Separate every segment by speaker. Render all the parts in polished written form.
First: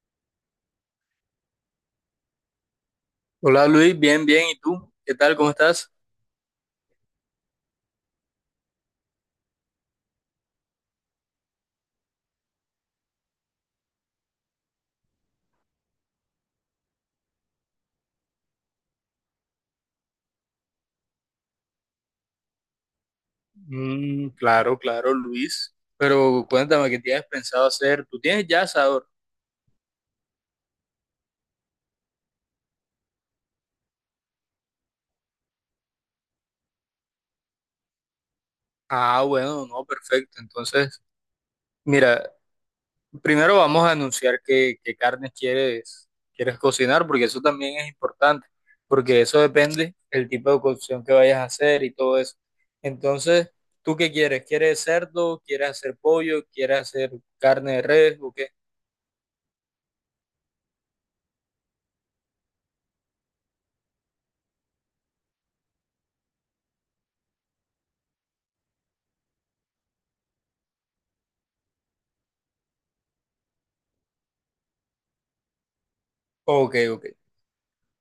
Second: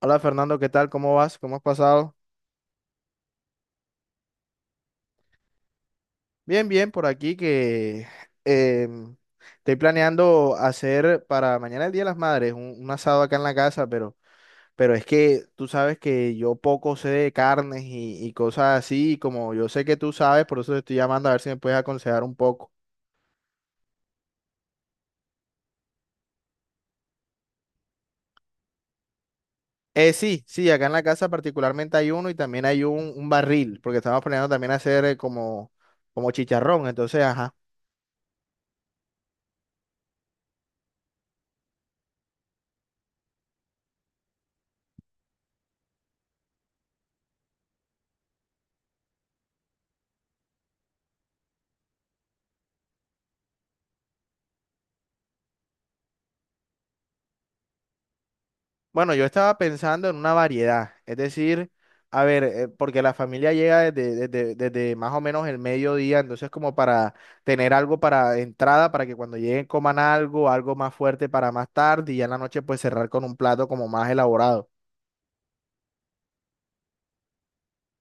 Speaker 1: Hola Fernando, ¿qué tal? ¿Cómo vas? ¿Cómo has pasado?
Speaker 2: Hola Luis, bien, bien. ¿Y tú? ¿Qué tal? ¿Cómo estás?
Speaker 1: Bien, bien, por aquí que em, estoy planeando hacer para mañana el Día de las Madres un asado acá en la casa, pero es que tú sabes que yo poco sé de carnes y cosas así, y como yo sé que tú sabes, por eso te estoy llamando a ver si me puedes aconsejar un poco.
Speaker 2: Mm, claro, claro, Luis. Pero cuéntame, ¿qué tienes pensado hacer? ¿Tú tienes ya asador?
Speaker 1: Sí, sí, acá en la casa particularmente hay uno y también hay un barril, porque estamos planeando también hacer como, como chicharrón, entonces, ajá.
Speaker 2: Ah, bueno, no, perfecto. Entonces, mira, primero vamos a anunciar qué carnes quieres cocinar, porque eso también es importante, porque eso depende el tipo de cocción que vayas a hacer y todo eso. Entonces, ¿tú qué quieres? ¿Quieres cerdo? ¿Quieres hacer pollo? ¿Quieres hacer carne de res? ¿O qué?
Speaker 1: Bueno, yo estaba pensando en una variedad, es decir, a ver, porque la familia llega desde más o menos el mediodía, entonces como para tener algo para entrada, para que cuando lleguen coman algo, algo más fuerte para más tarde y ya en la noche pues cerrar con un plato como más elaborado.
Speaker 2: Ok, ok.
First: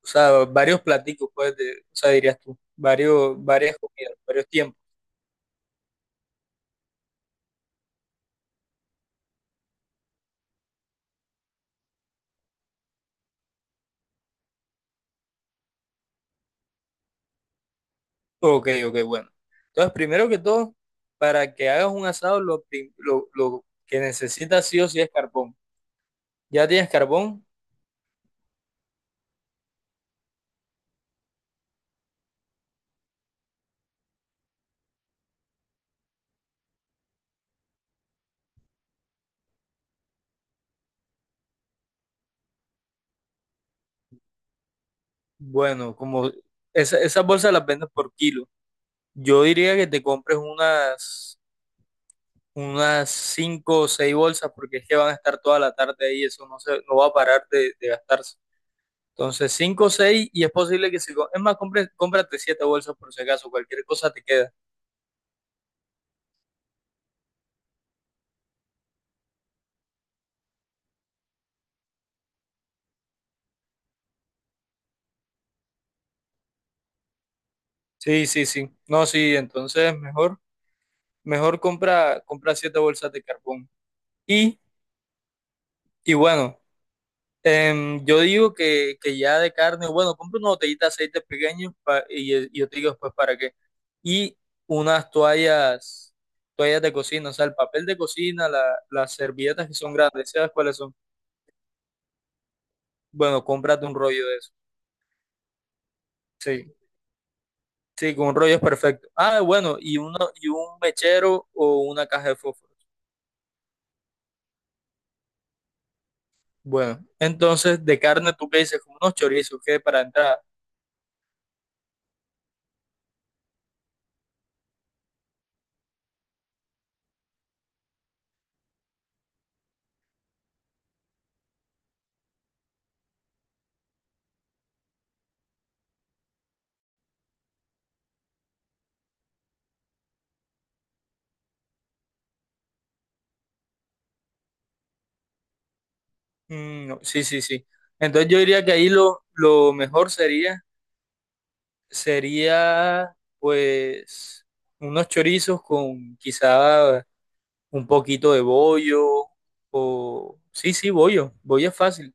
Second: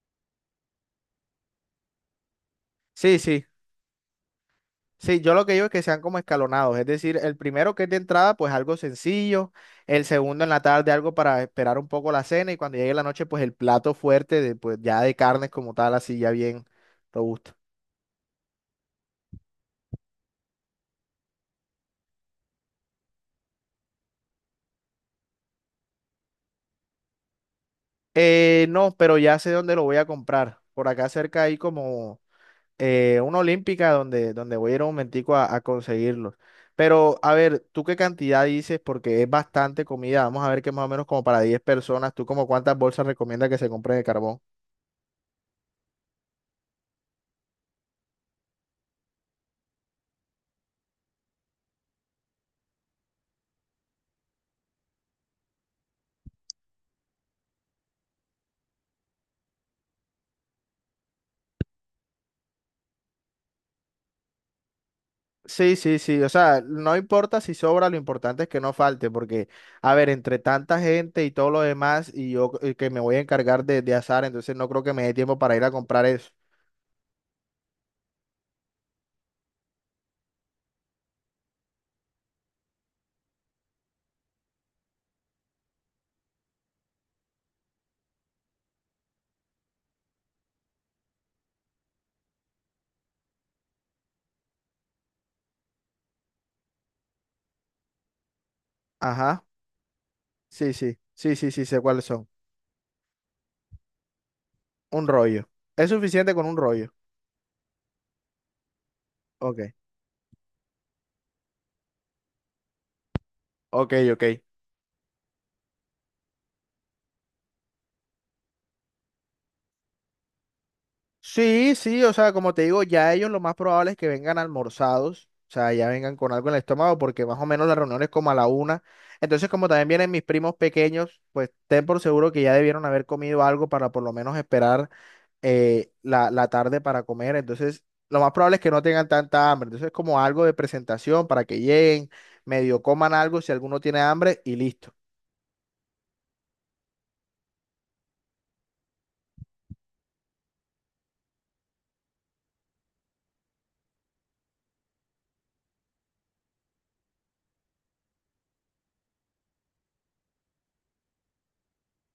Speaker 2: O sea, varios platicos, pues, de, o sea, dirías tú,
Speaker 1: Sí,
Speaker 2: varios,
Speaker 1: sí,
Speaker 2: varias comidas, varios tiempos.
Speaker 1: sí, yo lo que digo es que sean como escalonados, es decir, el primero que es de entrada pues algo sencillo, el segundo en la tarde algo para esperar un poco la cena y cuando llegue la noche pues el plato fuerte de, pues ya de carnes como tal, así ya bien robusto.
Speaker 2: Ok, ok, bueno. Entonces, primero que todo, para que hagas un asado, lo que necesitas sí o sí es carbón. ¿Ya tienes carbón?
Speaker 1: No, pero ya sé dónde lo voy a comprar. Por acá cerca hay como una olímpica donde, donde voy a ir un momentico a conseguirlos. Pero a ver, ¿tú qué cantidad dices? Porque es bastante comida. Vamos a ver que más o menos como para 10 personas. ¿Tú como cuántas bolsas recomiendas que se compren de carbón?
Speaker 2: Bueno, como esas bolsas las vendes por kilo. Yo diría que te compres unas cinco o seis bolsas porque es que van a estar toda la tarde ahí, eso no se, no va a parar de gastarse. Entonces, 5 o 6 y es posible que si... co- Es más, cómprate 7 bolsas por si acaso, cualquier cosa te queda.
Speaker 1: Sí, sí, sí. O sea, no importa si sobra, lo importante es que no falte. Porque, a ver, entre tanta gente y todo lo demás, y yo que me voy a encargar de asar, entonces no creo que me dé tiempo para ir a comprar eso.
Speaker 2: Sí, sí, sí. No, sí, entonces mejor, mejor compra, compra 7 bolsas de carbón. Y, y bueno, yo digo que ya de carne, bueno, compra una botellita de aceite pequeño y yo te digo después para qué. Y unas toallas, toallas de cocina, o sea, el papel de cocina, las
Speaker 1: Ajá.
Speaker 2: servilletas que son grandes, ¿sabes
Speaker 1: Sí,
Speaker 2: cuáles son?
Speaker 1: sí. Sí, sí, sí, sé cuáles son.
Speaker 2: Bueno, cómprate un rollo de eso.
Speaker 1: Un rollo. Es suficiente con un
Speaker 2: Sí.
Speaker 1: rollo.
Speaker 2: Sí, con un rollo es perfecto. Ah,
Speaker 1: Ok,
Speaker 2: bueno, y un mechero o una caja de fósforos.
Speaker 1: ok, ok.
Speaker 2: Bueno, entonces de carne, ¿tú qué dices? Como unos chorizos, ¿qué? Para entrar.
Speaker 1: Sí, sí, o sea, como te digo, ya ellos lo más probable es que vengan almorzados, o sea, ya vengan con algo en el estómago, porque más o menos la reunión es como a la una. Entonces, como también vienen mis primos pequeños, pues ten por seguro que ya debieron haber comido algo para por lo menos esperar la tarde para comer. Entonces, lo más probable es que no tengan tanta hambre. Entonces, como algo de presentación para que lleguen, medio coman algo si alguno tiene hambre y listo.
Speaker 2: Mm, no, sí, sí, sí. Entonces yo diría que ahí lo mejor sería pues unos chorizos con quizá un poquito de bollo Sí, sí, bollo. Bollo es fácil.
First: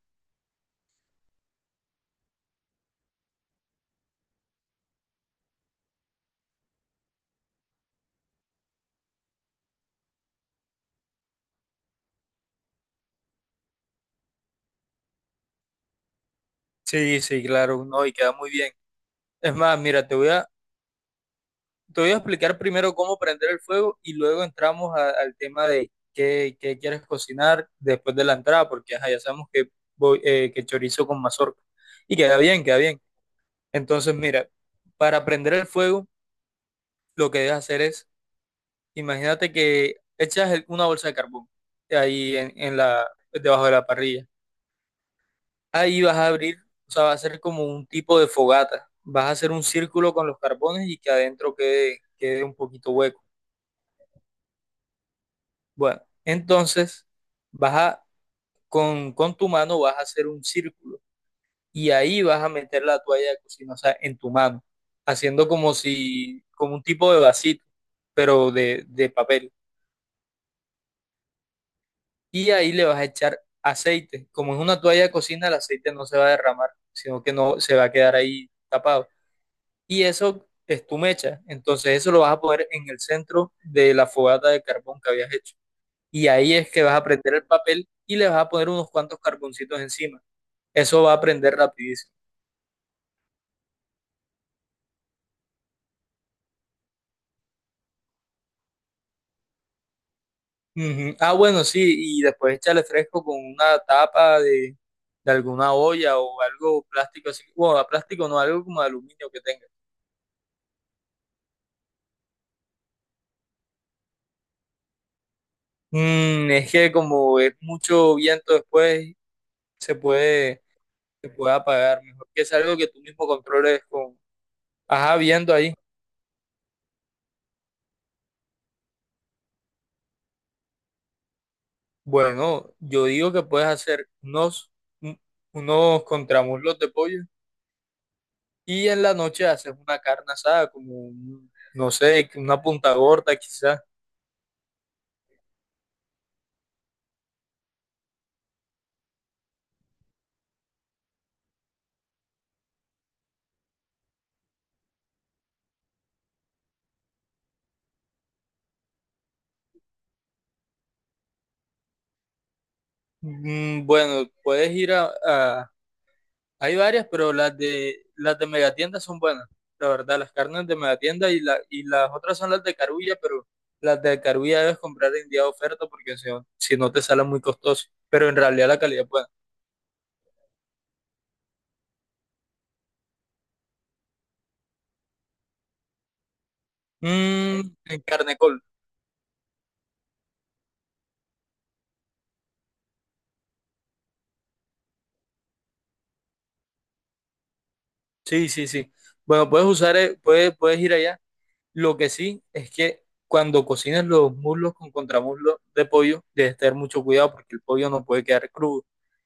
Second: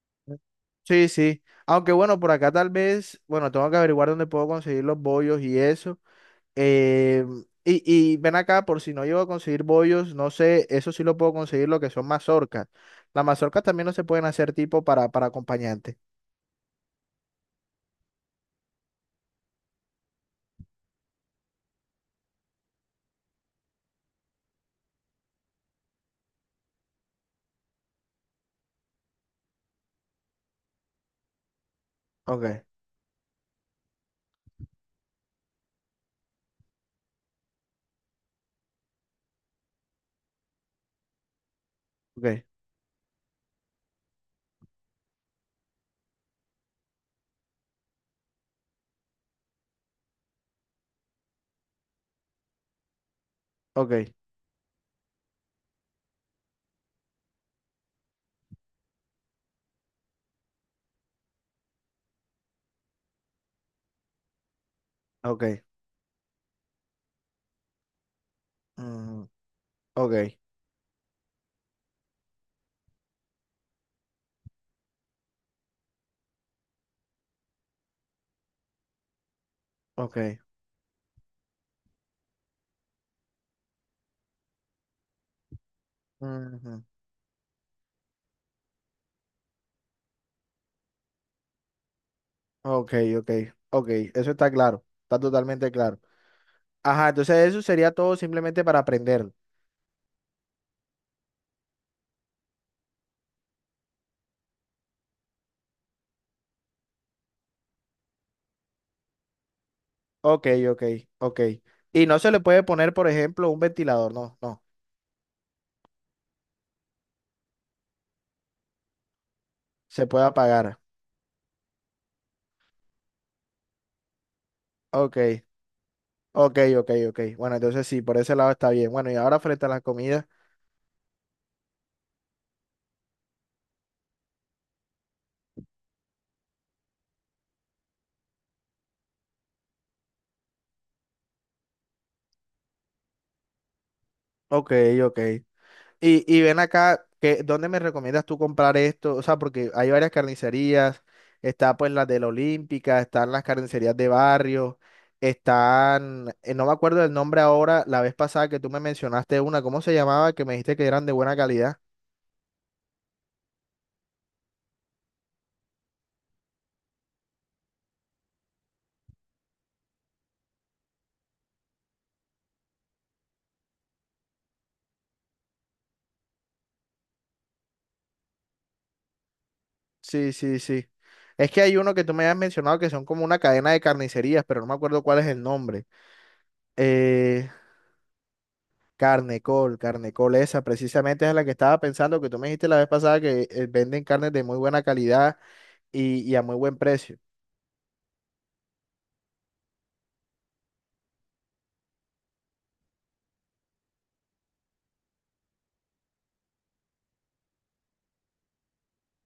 Speaker 1: Sí, sí. Aunque bueno, por acá tal vez, bueno, tengo que averiguar dónde puedo conseguir los bollos y eso. Eh, y, y ven acá, por si no llego a conseguir bollos, no sé, eso sí lo puedo conseguir, lo que son mazorcas. Las mazorcas también no se pueden hacer tipo para acompañante.
Speaker 2: Sí, sí, claro, no, y queda muy bien. Es más, mira, te voy a explicar primero cómo prender el fuego y luego entramos al tema de qué quieres cocinar después de la entrada, porque ajá, ya sabemos que chorizo con mazorca. Y queda bien,
Speaker 1: Ok,
Speaker 2: queda bien. Entonces, mira, para prender el fuego, lo que debes hacer es, imagínate que echas una bolsa de carbón ahí
Speaker 1: ok,
Speaker 2: en, debajo de la parrilla. Ahí vas a abrir, o sea, va a ser como un tipo de fogata. Vas a hacer un círculo con los carbones y que adentro quede un poquito hueco.
Speaker 1: ok,
Speaker 2: Bueno, entonces vas a, con tu mano vas a hacer un círculo y ahí vas a meter la toalla de cocina, o sea, en tu mano, haciendo
Speaker 1: ok.
Speaker 2: como si, como un tipo de vasito, pero de
Speaker 1: Mm,
Speaker 2: papel.
Speaker 1: ok,
Speaker 2: Y ahí le vas a echar aceite. Como es una toalla de cocina, el aceite no se va a derramar, sino que no se va a quedar ahí tapado. Y
Speaker 1: ok.
Speaker 2: eso es tu mecha. Entonces eso lo vas a poner en el centro de la fogata de carbón que habías hecho. Y ahí es
Speaker 1: Ujú,
Speaker 2: que vas a prender el papel y le vas a poner unos cuantos carboncitos encima. Eso va a prender rapidísimo.
Speaker 1: ok, ok, ok. Eso está claro, está totalmente claro. Ajá, entonces eso sería todo simplemente para aprender.
Speaker 2: Ujú. Ah, bueno, sí, y después échale fresco con una tapa de alguna olla o algo plástico así. Bueno, plástico no, algo como de aluminio que tenga.
Speaker 1: Ok, ok, ok. Y no se le puede poner, por ejemplo, un ventilador, no, no.
Speaker 2: Mm, es que como es mucho viento después, se
Speaker 1: Se puede
Speaker 2: puede,
Speaker 1: apagar.
Speaker 2: se puede apagar. Mejor que es algo que tú mismo controles. Ajá,
Speaker 1: Ok,
Speaker 2: viendo ahí.
Speaker 1: ok, ok, ok. Bueno, entonces sí, por ese lado está bien. Bueno, y ahora frente a las comidas.
Speaker 2: Bueno, yo digo que puedes hacer un- unos contramuslos de pollo. Y en la noche haces una carne asada, como, no sé, una punta gorda quizás.
Speaker 1: Ok, ok. Y ven acá, que, ¿dónde me recomiendas tú comprar esto? O sea, porque hay varias carnicerías. Está pues la de la Olímpica, están las carnicerías de barrio, están, no me acuerdo del nombre ahora, la vez pasada que tú me mencionaste una, ¿cómo se llamaba? Que me dijiste que eran de buena calidad.
Speaker 2: Bueno, puedes ir. Hay varias, pero las de Megatienda son buenas. La verdad, las carnes de Megatienda y las otras son las de Carulla, pero las de Carulla debes comprar en día de oferta porque si no te salen muy costoso. Pero en realidad la calidad es buena.
Speaker 1: Sí, sí, sí. Es que hay uno que tú me habías mencionado que son como una cadena de carnicerías, pero no me acuerdo cuál es el nombre. Eh,
Speaker 2: Mm, en Carnecol.
Speaker 1: Carnecol, Carnecol, esa precisamente es la que estaba pensando que tú me dijiste la vez pasada que venden carnes de muy buena calidad y a muy buen precio.
Speaker 2: Sí, sí, sí. Bueno, puedes ir allá. Lo que sí es que cuando cocines los muslos con contramuslo de pollo, debes tener mucho cuidado porque el pollo no puede quedar crudo.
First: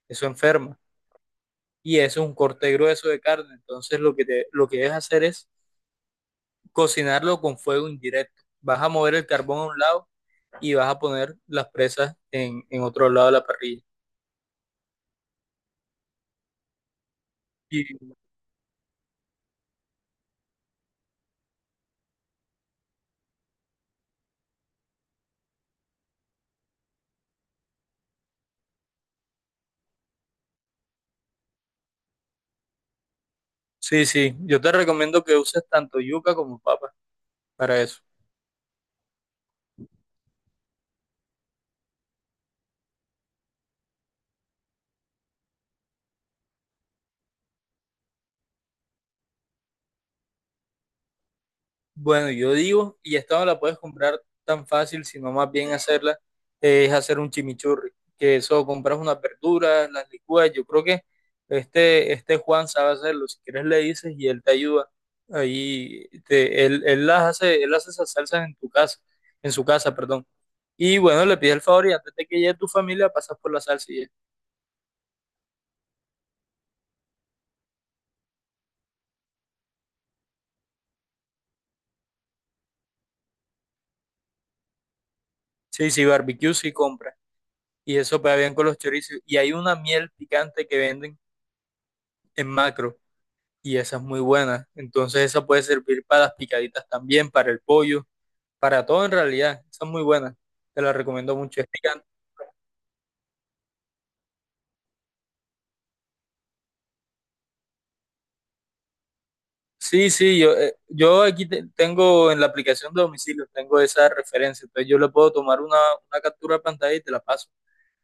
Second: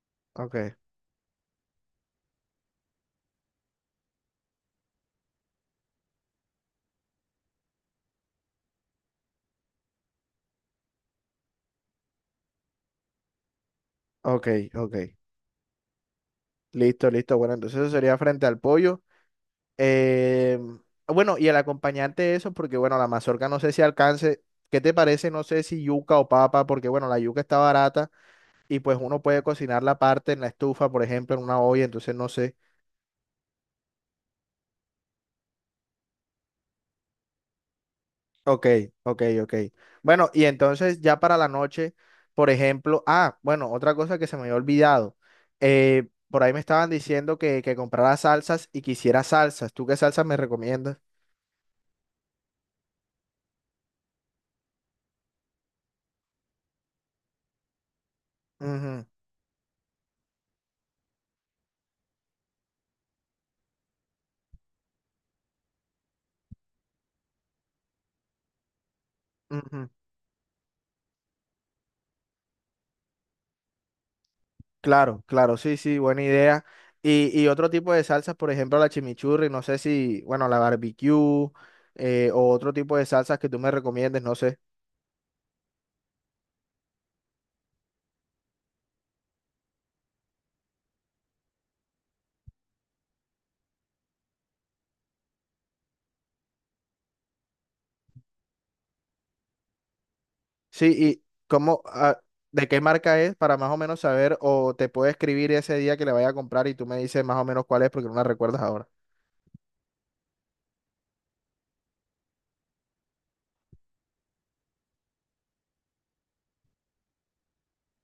Speaker 2: Eso
Speaker 1: Ok,
Speaker 2: enferma. Y eso es un corte grueso de carne. Entonces lo que debes hacer es cocinarlo con fuego indirecto. Vas a mover el carbón a un lado y vas a poner las presas en otro lado de la parrilla.
Speaker 1: ok, ok. Listo, listo. Bueno, entonces
Speaker 2: Y,
Speaker 1: eso sería frente al pollo. Eh, bueno, y el acompañante de eso, porque bueno, la mazorca no sé si alcance. ¿Qué te parece? No sé si yuca o papa, porque bueno, la yuca está barata y pues uno puede cocinar la parte en la estufa, por ejemplo, en una olla, entonces no sé.
Speaker 2: sí, sí, yo te recomiendo que uses tanto yuca como papa para eso.
Speaker 1: Ok, ok, ok. Bueno, y entonces ya para la noche, por ejemplo, ah, bueno, otra cosa que se me había olvidado. Por ahí me estaban diciendo que comprara salsas y quisiera salsas. ¿Tú qué salsas me recomiendas?
Speaker 2: Bueno, yo digo, y esta no la puedes comprar tan fácil, sino más bien hacerla, es hacer un chimichurri, que eso compras
Speaker 1: Ujú,
Speaker 2: unas verduras, las licúas, yo creo que este Juan sabe hacerlo, si quieres le dices y él te ayuda, ahí él las hace, él hace esas salsas en tu casa, en su
Speaker 1: ujú.
Speaker 2: casa, perdón. Y bueno, le pides el favor y antes de que llegue tu familia pasas por la salsa y ya.
Speaker 1: Claro, claro, sí, sí, buena idea. Y otro tipo de salsas, por ejemplo, la chimichurri, no sé si, bueno, la barbecue, o otro tipo de salsas que tú me recomiendes, no sé.
Speaker 2: Sí, sí, barbecue sí compra, y eso pega bien con los chorizos, y hay una miel picante que venden en Macro y esa es muy buena. Entonces esa puede servir para las picaditas también, para el pollo, para todo en realidad. Esa es muy buena. Te
Speaker 1: Sí,
Speaker 2: la
Speaker 1: y
Speaker 2: recomiendo mucho. Es
Speaker 1: cómo,
Speaker 2: picante.
Speaker 1: ah, de qué marca es para más o menos saber, o te puedo escribir ese día que le vaya a comprar y tú me dices más o menos cuál es porque no la recuerdas ahora.
Speaker 2: Sí, sí, yo aquí tengo en la aplicación de domicilio, tengo esa referencia. Entonces yo le puedo tomar una captura de pantalla y te la paso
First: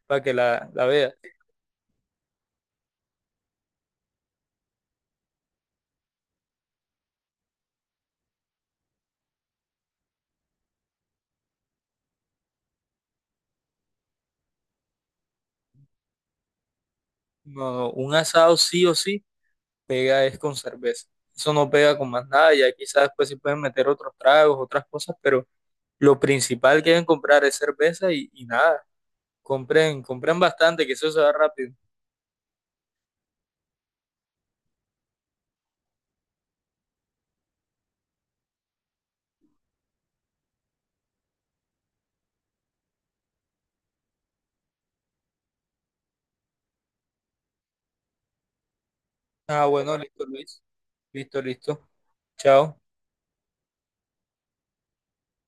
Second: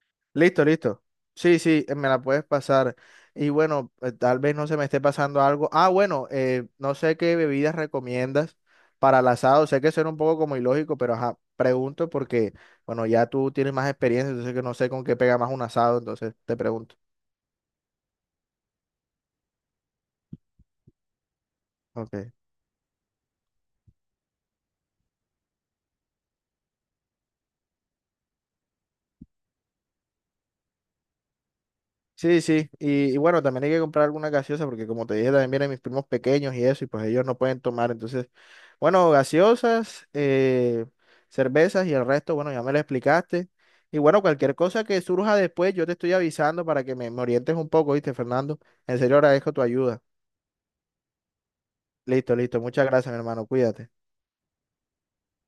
Speaker 2: para que
Speaker 1: Listo,
Speaker 2: la
Speaker 1: listo.
Speaker 2: veas.
Speaker 1: Sí, sí, me la puedes pasar. Y bueno, tal vez no se me esté pasando algo. Ah, bueno, no sé qué bebidas recomiendas para el asado. Sé que suena un poco como ilógico, pero ajá, pregunto porque, bueno, ya tú tienes más experiencia, entonces que no sé con qué pega más un asado, entonces te pregunto.
Speaker 2: No, no, un asado sí o sí pega es con cerveza. Eso no pega con
Speaker 1: Ok.
Speaker 2: más nada. Ya quizás después sí pueden meter otros tragos, otras cosas, pero lo principal que deben comprar es cerveza y nada. Compren bastante, que eso se va rápido.
Speaker 1: Sí, sí, y bueno, también hay que comprar alguna gaseosa porque como te dije, también vienen mis primos pequeños y eso, y pues ellos no pueden tomar. Entonces, bueno, gaseosas, cervezas y el resto, bueno, ya me lo explicaste. Y bueno, cualquier cosa que surja después, yo te estoy avisando para que me orientes un poco, ¿viste, Fernando? En serio, agradezco tu
Speaker 2: Ah, bueno,
Speaker 1: ayuda.
Speaker 2: listo, Luis. Listo, listo.
Speaker 1: Listo, listo,
Speaker 2: Chao.
Speaker 1: muchas gracias, mi hermano, cuídate.